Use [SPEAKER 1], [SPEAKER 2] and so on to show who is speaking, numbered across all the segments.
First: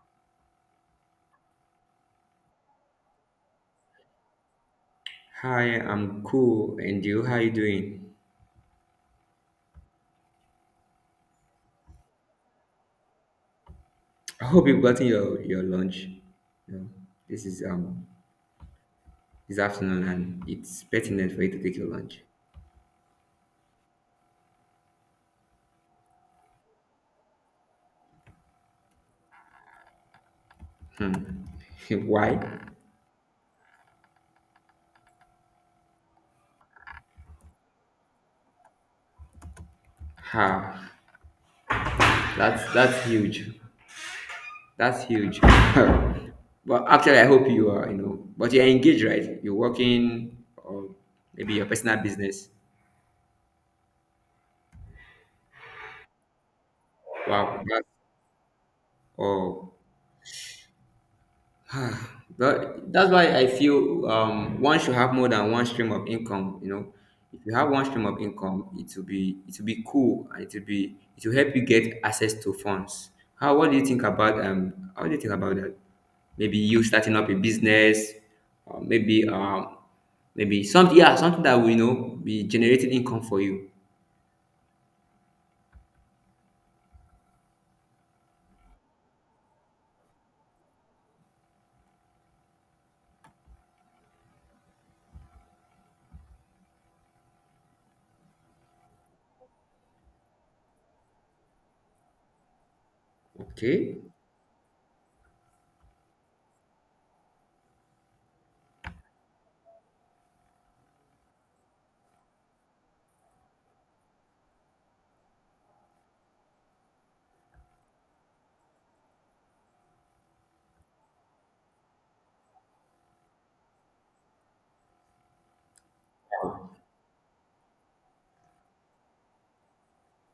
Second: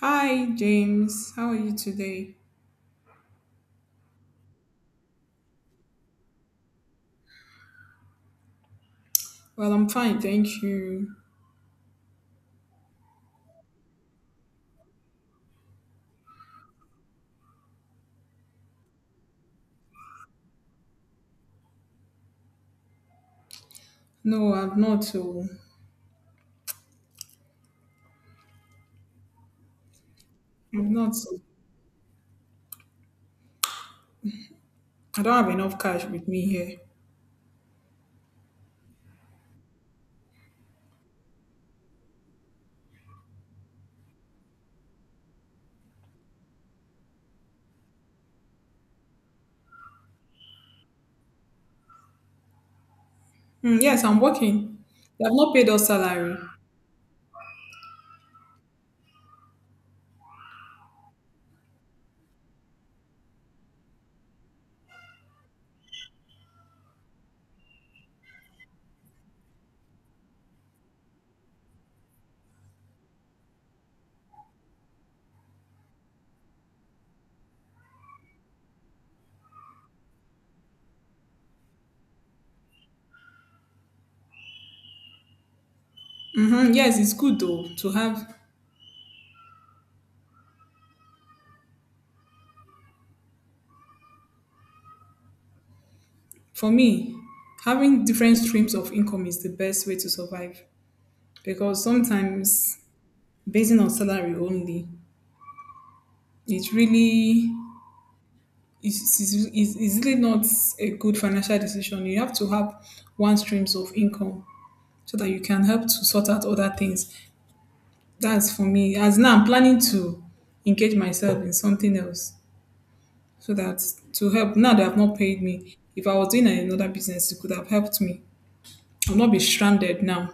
[SPEAKER 1] Hi, James. How are you today?
[SPEAKER 2] Hi, I'm cool. And you, how you doing?
[SPEAKER 1] Well, I'm fine, thank you.
[SPEAKER 2] I hope you've gotten your lunch. You know, this is um this afternoon and it's pertinent for you to take your lunch.
[SPEAKER 1] No, I've not. Oh, I've not. Oh,
[SPEAKER 2] Why?
[SPEAKER 1] I don't have enough cash with me here.
[SPEAKER 2] Ha, that's huge. That's huge. Well, actually, I hope you are, but you're engaged, right? You're working or maybe your personal business.
[SPEAKER 1] Mm, yes, I'm working. They have not paid us salary.
[SPEAKER 2] Wow, that's oh Ah, but that's why I feel one should have more than one stream of income. If you have one stream of income, it will be cool, and it will help you get access to funds. How do you think about that? Maybe you starting up a business, or maybe something that will be generating income for you.
[SPEAKER 1] Mm-hmm. Yes, it's good though to have. For me, having different streams of income is the best way to survive, because sometimes basing on
[SPEAKER 2] Okay,
[SPEAKER 1] salary only, it really is really not a good financial decision. You have to have one streams of income so that you can help to sort out other things. That's for me. As now I'm planning to engage myself in something else so that to help, now they have not paid me. If I was doing another business, it could have helped me. I'll not be stranded now.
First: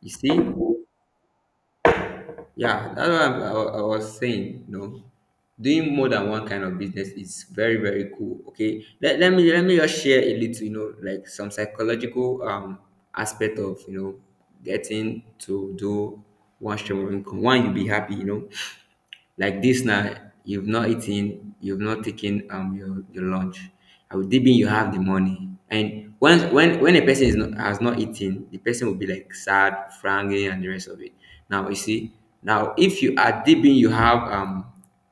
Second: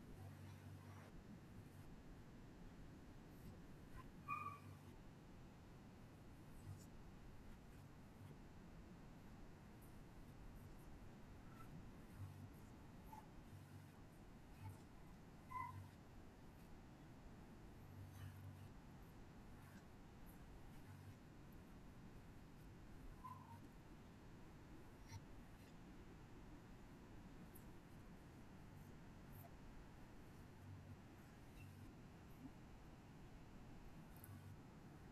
[SPEAKER 2] you see. Yeah, that's what I was saying. Doing more than one kind of business is very, very cool. Okay, let me just share a little, like some psychological aspect of getting to do one stream of income. One, you be happy, like this now, you've not eaten, you've not taken your lunch. I will deep in you have the money. And once when a person is not, has not eaten, the person will be like sad, frowning, and the rest of it. Now you see, now if you are deep in, you have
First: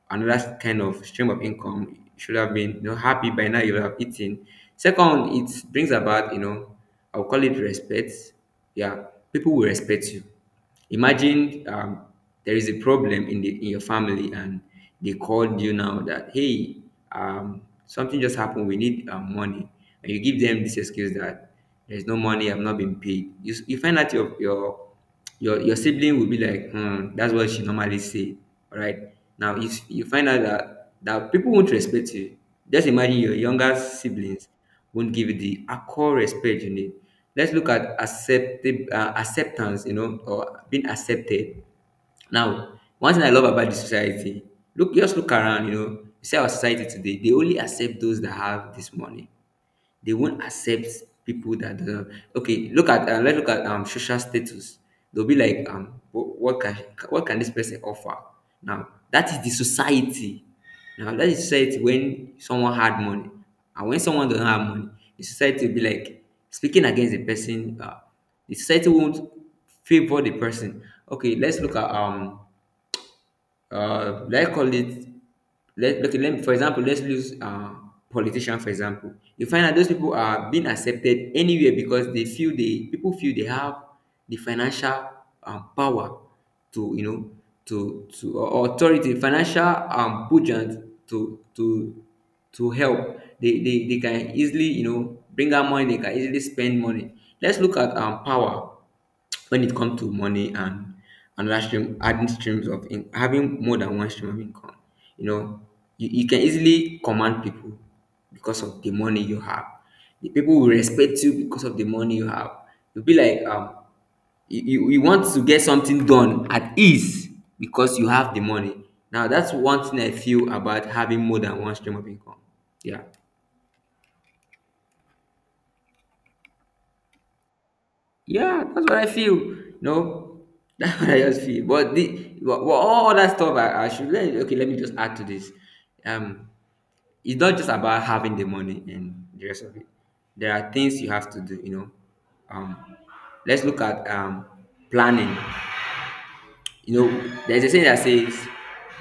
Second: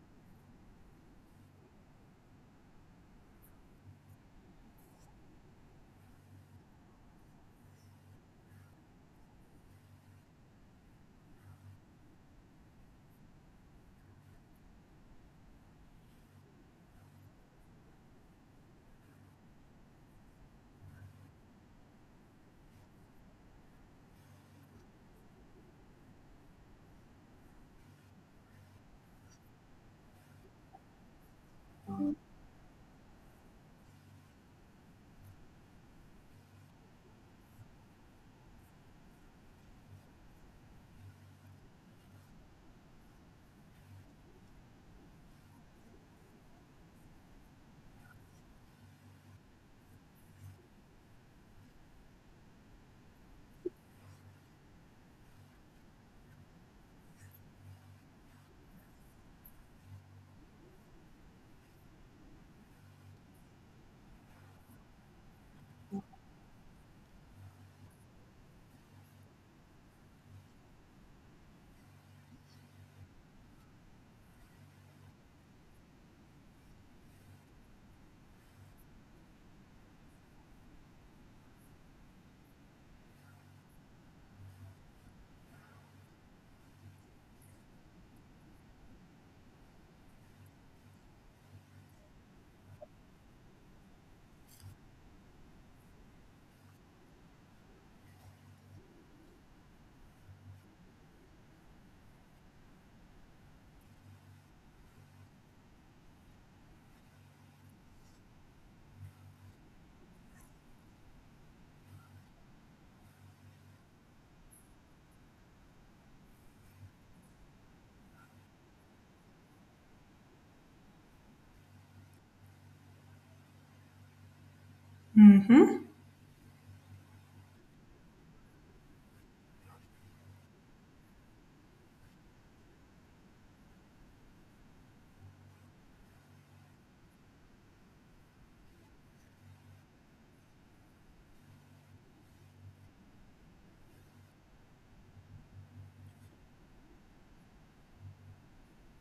[SPEAKER 2] another kind of stream of income. You should have been happy by now. You have eaten. Second, it brings about, I'll call it respect. Yeah, people will respect you. Imagine, there is a problem in the in your family, and they called you now that hey, um, something just happened. We need, money, and you give them this excuse that there's no money. I've not been paid. You find out your sibling will be like, hmm, that's what she normally say. All right. Now if you find out that people won't respect you, just imagine your younger siblings won't give you the accord respect you need. Let's look at acceptance, or being accepted. Now, one thing I love about the society, look, just look around, you see our society today, they only accept those that have this money. They won't accept people that, okay. Look at, let's look at social status. They'll be like wh- what can what can this person offer? Now that is the society. Now that is society when someone had money and when someone don't have money, the society will be like speaking against the person. The society won't favor the person. Okay, let's look at, let's call it, let okay, let me- for example let's use, politician for example. You find that those people are being accepted anywhere because they feel they people feel they have the financial, power, to or authority, financial, budget, to help they can easily, bring out money, they can easily spend money. Let's look at power. When it comes to money and another stream, adding streams of in, having more than one stream of income, you know, you can easily command people because of the money you have. The people will respect you because of the money you have. You'll be like, you want to get something done at ease because you have the money. Now, that's one thing I feel about having more than one stream of income. Yeah. Yeah, that's what I feel. No, that's what I just feel. But all that stuff I should, let me just add to this. Um, it's not just about having the money and the rest of it. There are things you have to do. Um, let's look at planning. There's a saying that says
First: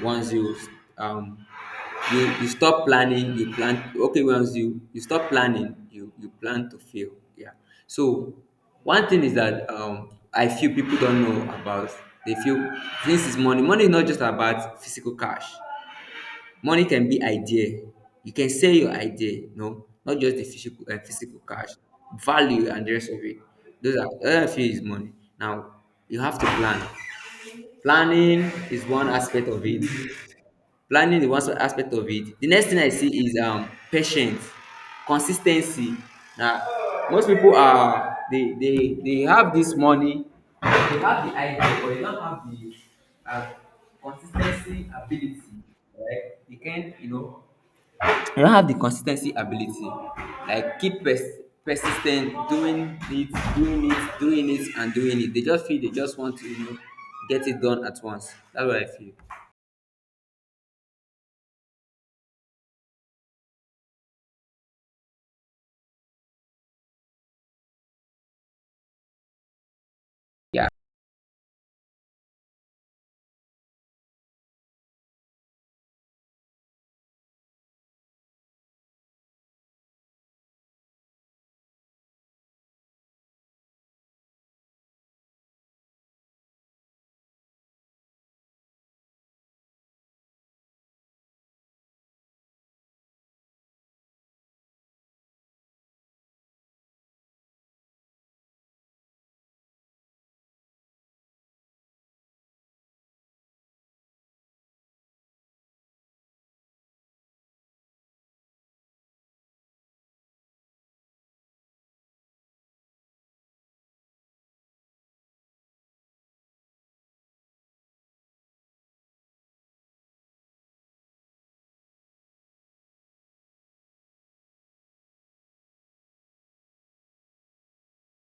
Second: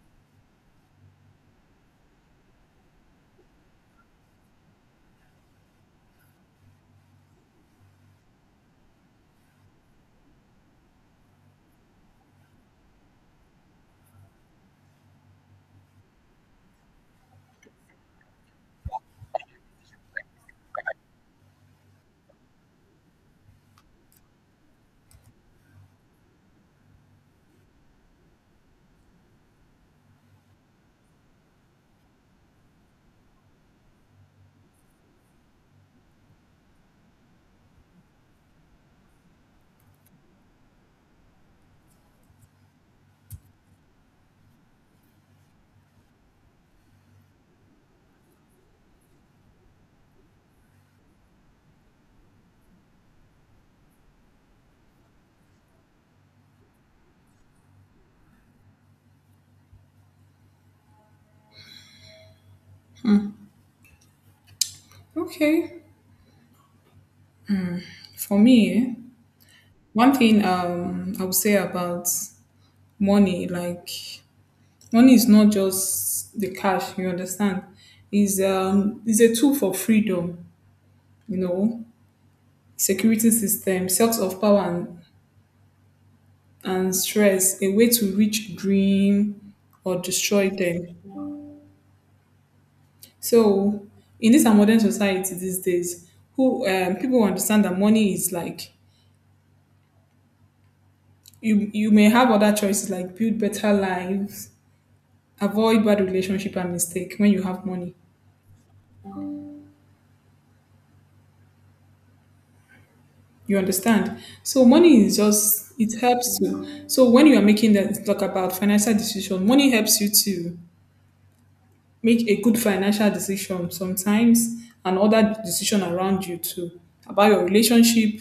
[SPEAKER 2] once you um you you stop planning, you plan okay, once you you stop planning, you plan to fail. Yeah. So one thing is that I feel people don't know about, they feel this is money. Money is not just about physical cash. Money can be idea. You can sell your idea, not just the physical cash, value, and the rest of it. Those are all I feel is money. Now you have to plan. Planning is one aspect of it. Planning is one aspect of it. The next thing I see is patience, consis ten cy. Na Most people are, they have this money, they have the idea but they don't have the um consis ten cy ability. Right? They can't, I don't have the consistency ability, like keep pers- persis doing it, doing it, doing it, and doing it. They just want to, get it done at once. That's what I feel.
[SPEAKER 1] Okay. For me, eh, one thing
[SPEAKER 2] Yeah.
[SPEAKER 1] I would say about money, like, money is not just the cash, you understand? Is a tool for freedom, you know, security system, source of power and stress, a way to reach dream or destroy them. So in this our modern society these days, who people understand that money is like, you may have other choices like build better lives, avoid bad relationship and mistake when you have money. You understand? So money is just it helps to, so when you are making that talk about financial decision, money helps you to make a good financial decision sometimes and other decision around you too, about your relationship,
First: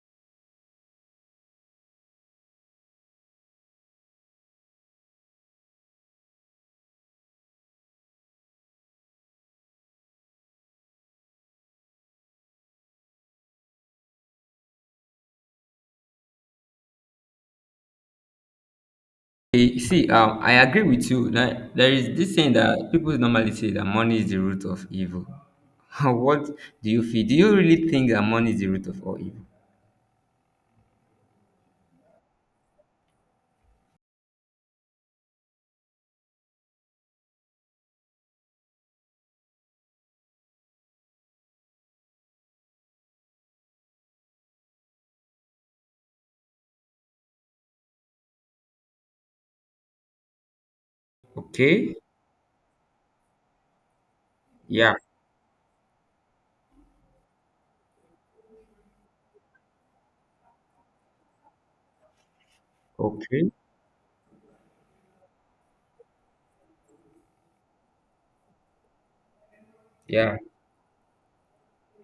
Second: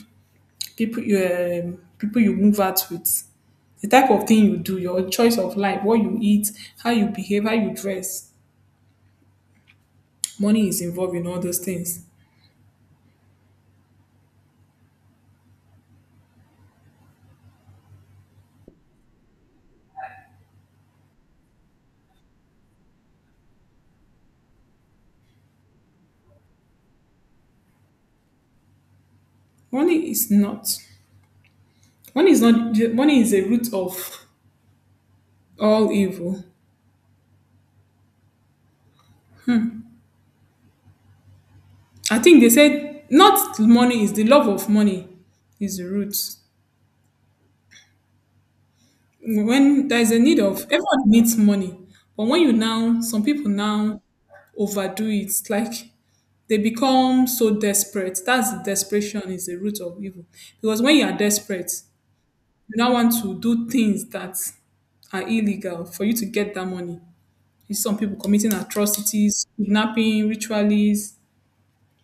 [SPEAKER 1] people you move out with, the type of thing you do, your choice of life, what you eat, how you behave, how you dress, money is involved in all those things.
[SPEAKER 2] You see, I agree with you that there is this saying that people normally say that money is the root of evil. What do you feel? Do you really think that money is the root of all evil?
[SPEAKER 1] Money is not money is not money is a root of all evil. I think they said not money is the love of money is the root. When there's a need, of everyone needs money,
[SPEAKER 2] Okay.
[SPEAKER 1] but when you now, some people now
[SPEAKER 2] Yeah.
[SPEAKER 1] overdo it, like they become so desperate, that's desperation is the root of evil. Because when you are desperate, you now want to
[SPEAKER 2] Okay.
[SPEAKER 1] do things that are illegal for you to get that money. You see some people committing atrocities, kidnapping,
[SPEAKER 2] Yeah.
[SPEAKER 1] rituals,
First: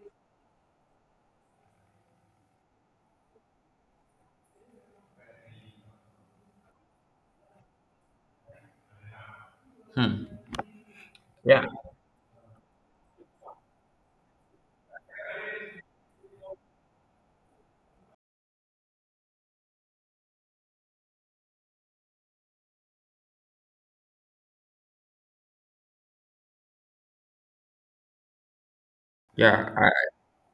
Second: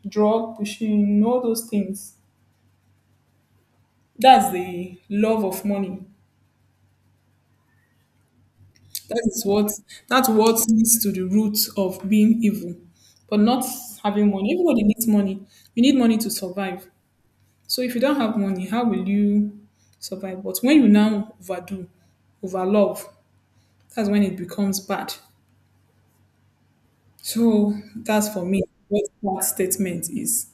[SPEAKER 1] drug pushing, all those things, that's the love of money. That is what,
[SPEAKER 2] Hmm.
[SPEAKER 1] that's what leads to the root
[SPEAKER 2] Yeah.
[SPEAKER 1] of being evil. But not having money. Everybody needs money. You need money to survive. So if you don't have money, how will you survive? But when you now overdo, overlove, that's when it becomes bad. So that's for me what that
[SPEAKER 2] Yeah.
[SPEAKER 1] statement is.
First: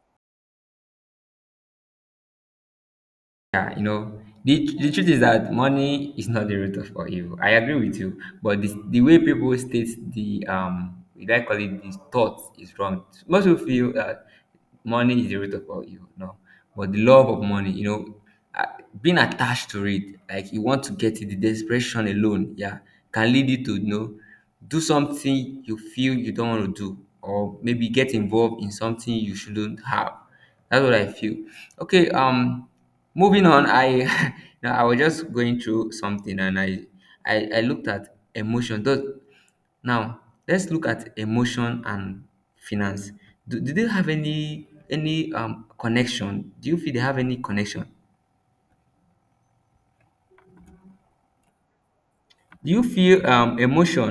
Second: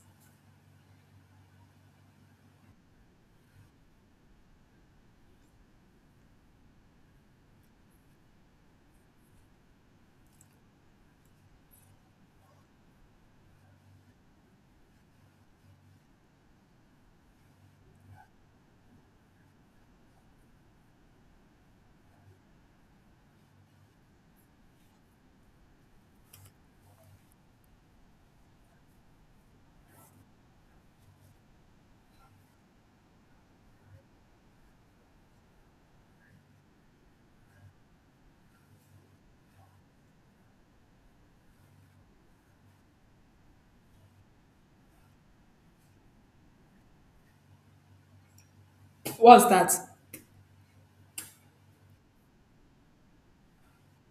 [SPEAKER 2] Yeah, the truth is that money is not the root of all evil. I agree with you, but the way people state the we like call it the thought is wrong. Most people feel that money is the root of all evil. No, but the love of money, uh, being attached to it, like you want to get it, the desperation alone, yeah, can lead you to, do something you feel you don't want to do, or maybe get involved in something you shouldn't have. That's what I feel. Okay, moving on. I now I was just going through something, and I looked at emotion. Does, now let's look at emotion and finance. Do they have any connection? Do you feel they have any connection?
[SPEAKER 1] What's that?
[SPEAKER 2] Do you feel emotion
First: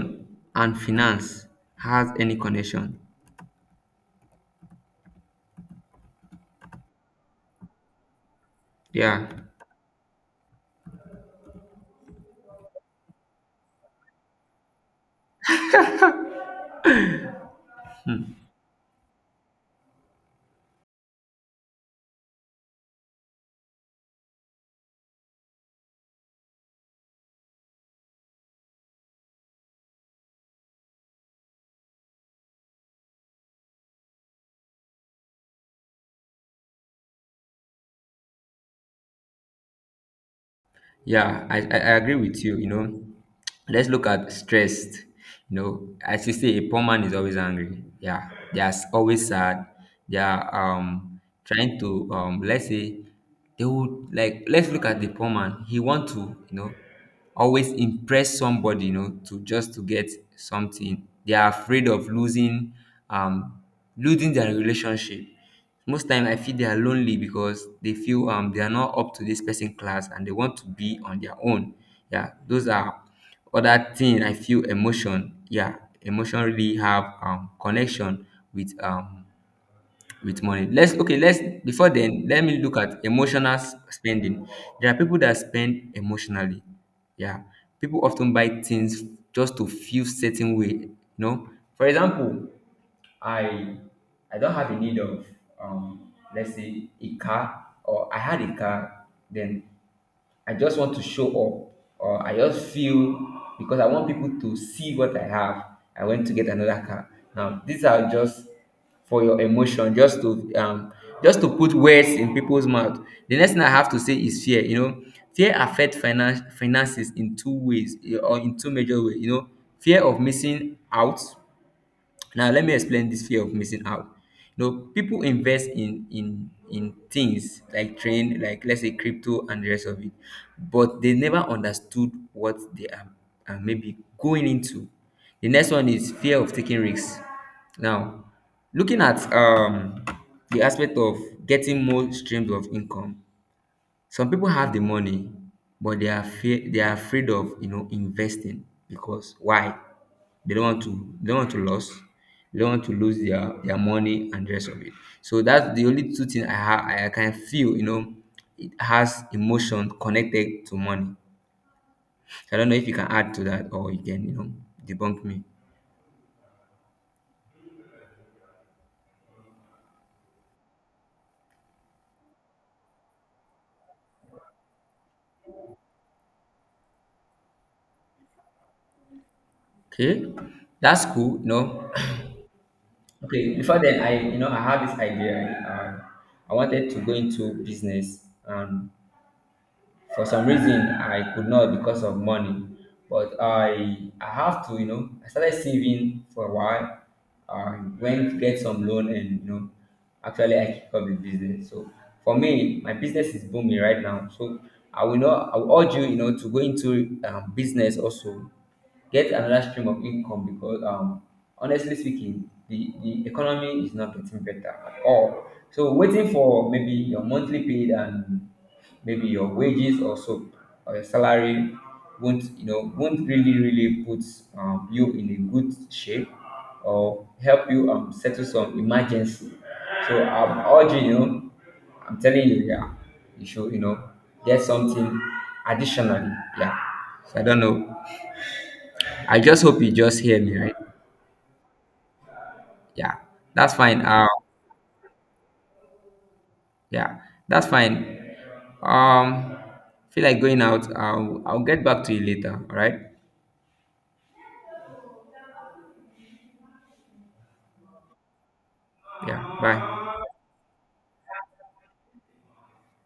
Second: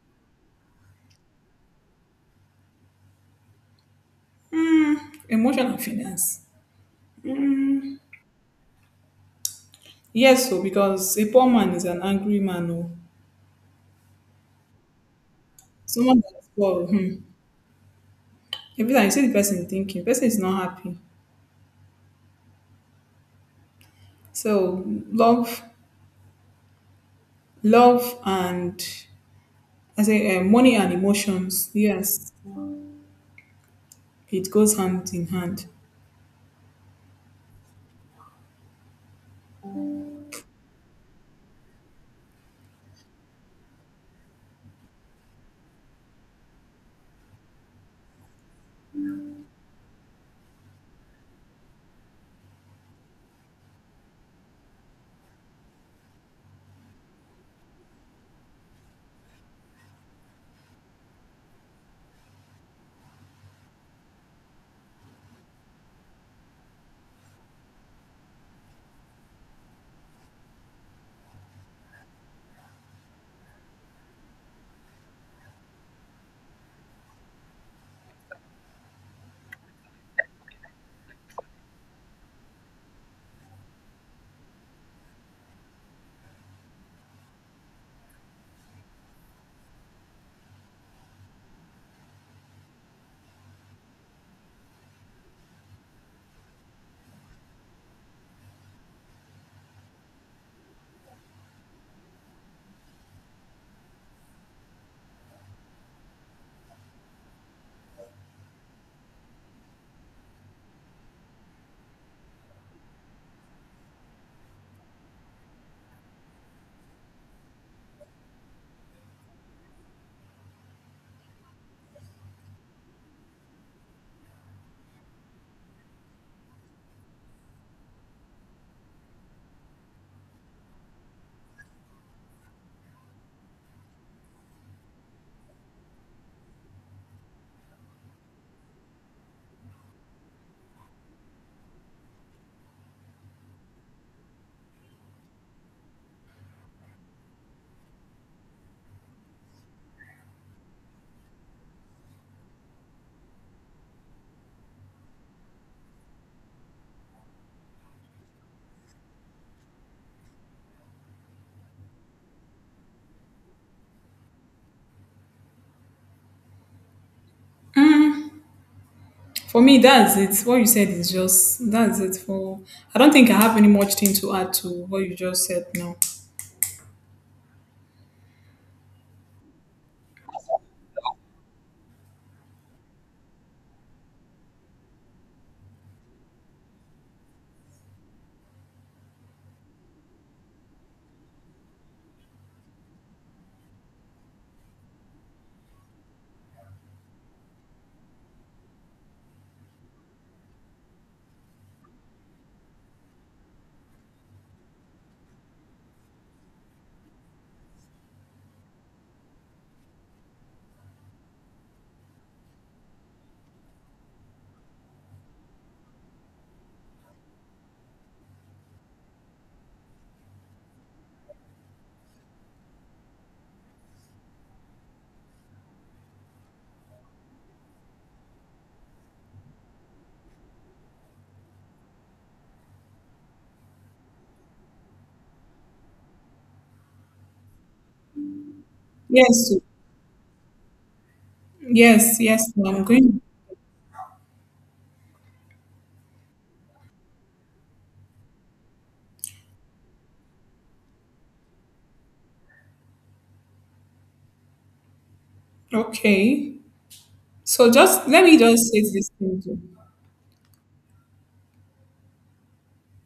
[SPEAKER 2] and finance has any connection?
[SPEAKER 1] Mm, emotional finance. Mm,
[SPEAKER 2] Yeah.
[SPEAKER 1] yes, so because a poor man is an angry man. Oh. Someone that's poor. Hmm. Every time you see the person thinking, person is not happy. So love, love, and I say money and emotions. Yes, it goes hand in hand.
[SPEAKER 2] Yeah, I agree with you. Let's look at stressed. As you say, a poor man is always angry. Yeah, they are always sad. They are trying to, let's say, they would like, let's look at the poor man. He want to, you know always impress somebody. To just to get something. They are afraid of um losing their relationship. Most time I feel they are lonely because they feel they are not up to this person class and they want to be on their own. Yeah, those are other thing I feel. Emotion, yeah, emotion really have connection with with money. Let's okay let's Before then, let me look at emotional spending. There are people that spend emotionally. Yeah, people often buy things just to feel certain way, for example, I I don't have a need of, let's say, a car, or I had a car, then I just want to show up, or I just feel, because I want people to see what I have. I went to get another car. Now these are just for your emotion, just to, put words in people's mouth. The next thing I have to say is fear. Fear affects finances in two ways, or in two major ways. Fear of missing out. Now let me explain this fear of missing out. People invest in things like train, like, let's say, crypto and the rest of it, but they never understood what they are maybe going into. The next one is fear of taking risks. Now, looking at the aspect of getting more streams of income, some people have the money, but they are afraid of, investing. Because why? They don't want to lose, they don't want to lose their money and the rest of it. So that's the only two things I can feel, it has emotion connected to money. So I don't know if you can add to that or you can, debunk me.
[SPEAKER 1] For me, that's it. What you said is just that's it. For, I don't think I have any much thing to add to what you just said now.
[SPEAKER 2] Okay, that's cool. Okay. Before then, I you know I had this idea. I wanted to go into business, and for some reason I could not because of money, but I have to you know I started saving for a while. I went to get some loan, and, actually I kick up the business. So for me, my business is booming right now. So I will not I will urge you, you know to go into, business also, get another stream of income, because honestly speaking, the economy is not getting better at all. So waiting for maybe your monthly paid and maybe your wages or so, or your salary won't really really put, you in a good shape, or help you, settle some emergency. So I'm urging you, I'm telling you, yeah, you should, get something additionally. Yeah. So I don't know. I
[SPEAKER 1] Yes, so-
[SPEAKER 2] just hope you just hear me right.
[SPEAKER 1] yes, yes, I'm
[SPEAKER 2] Yeah,
[SPEAKER 1] going.
[SPEAKER 2] that's fine. Yeah, that's fine. um feel like going out. I'll get back to you later, all right?
[SPEAKER 1] Okay. So just let me just say this thing.
[SPEAKER 2] Yeah,
[SPEAKER 1] Too.
[SPEAKER 2] bye.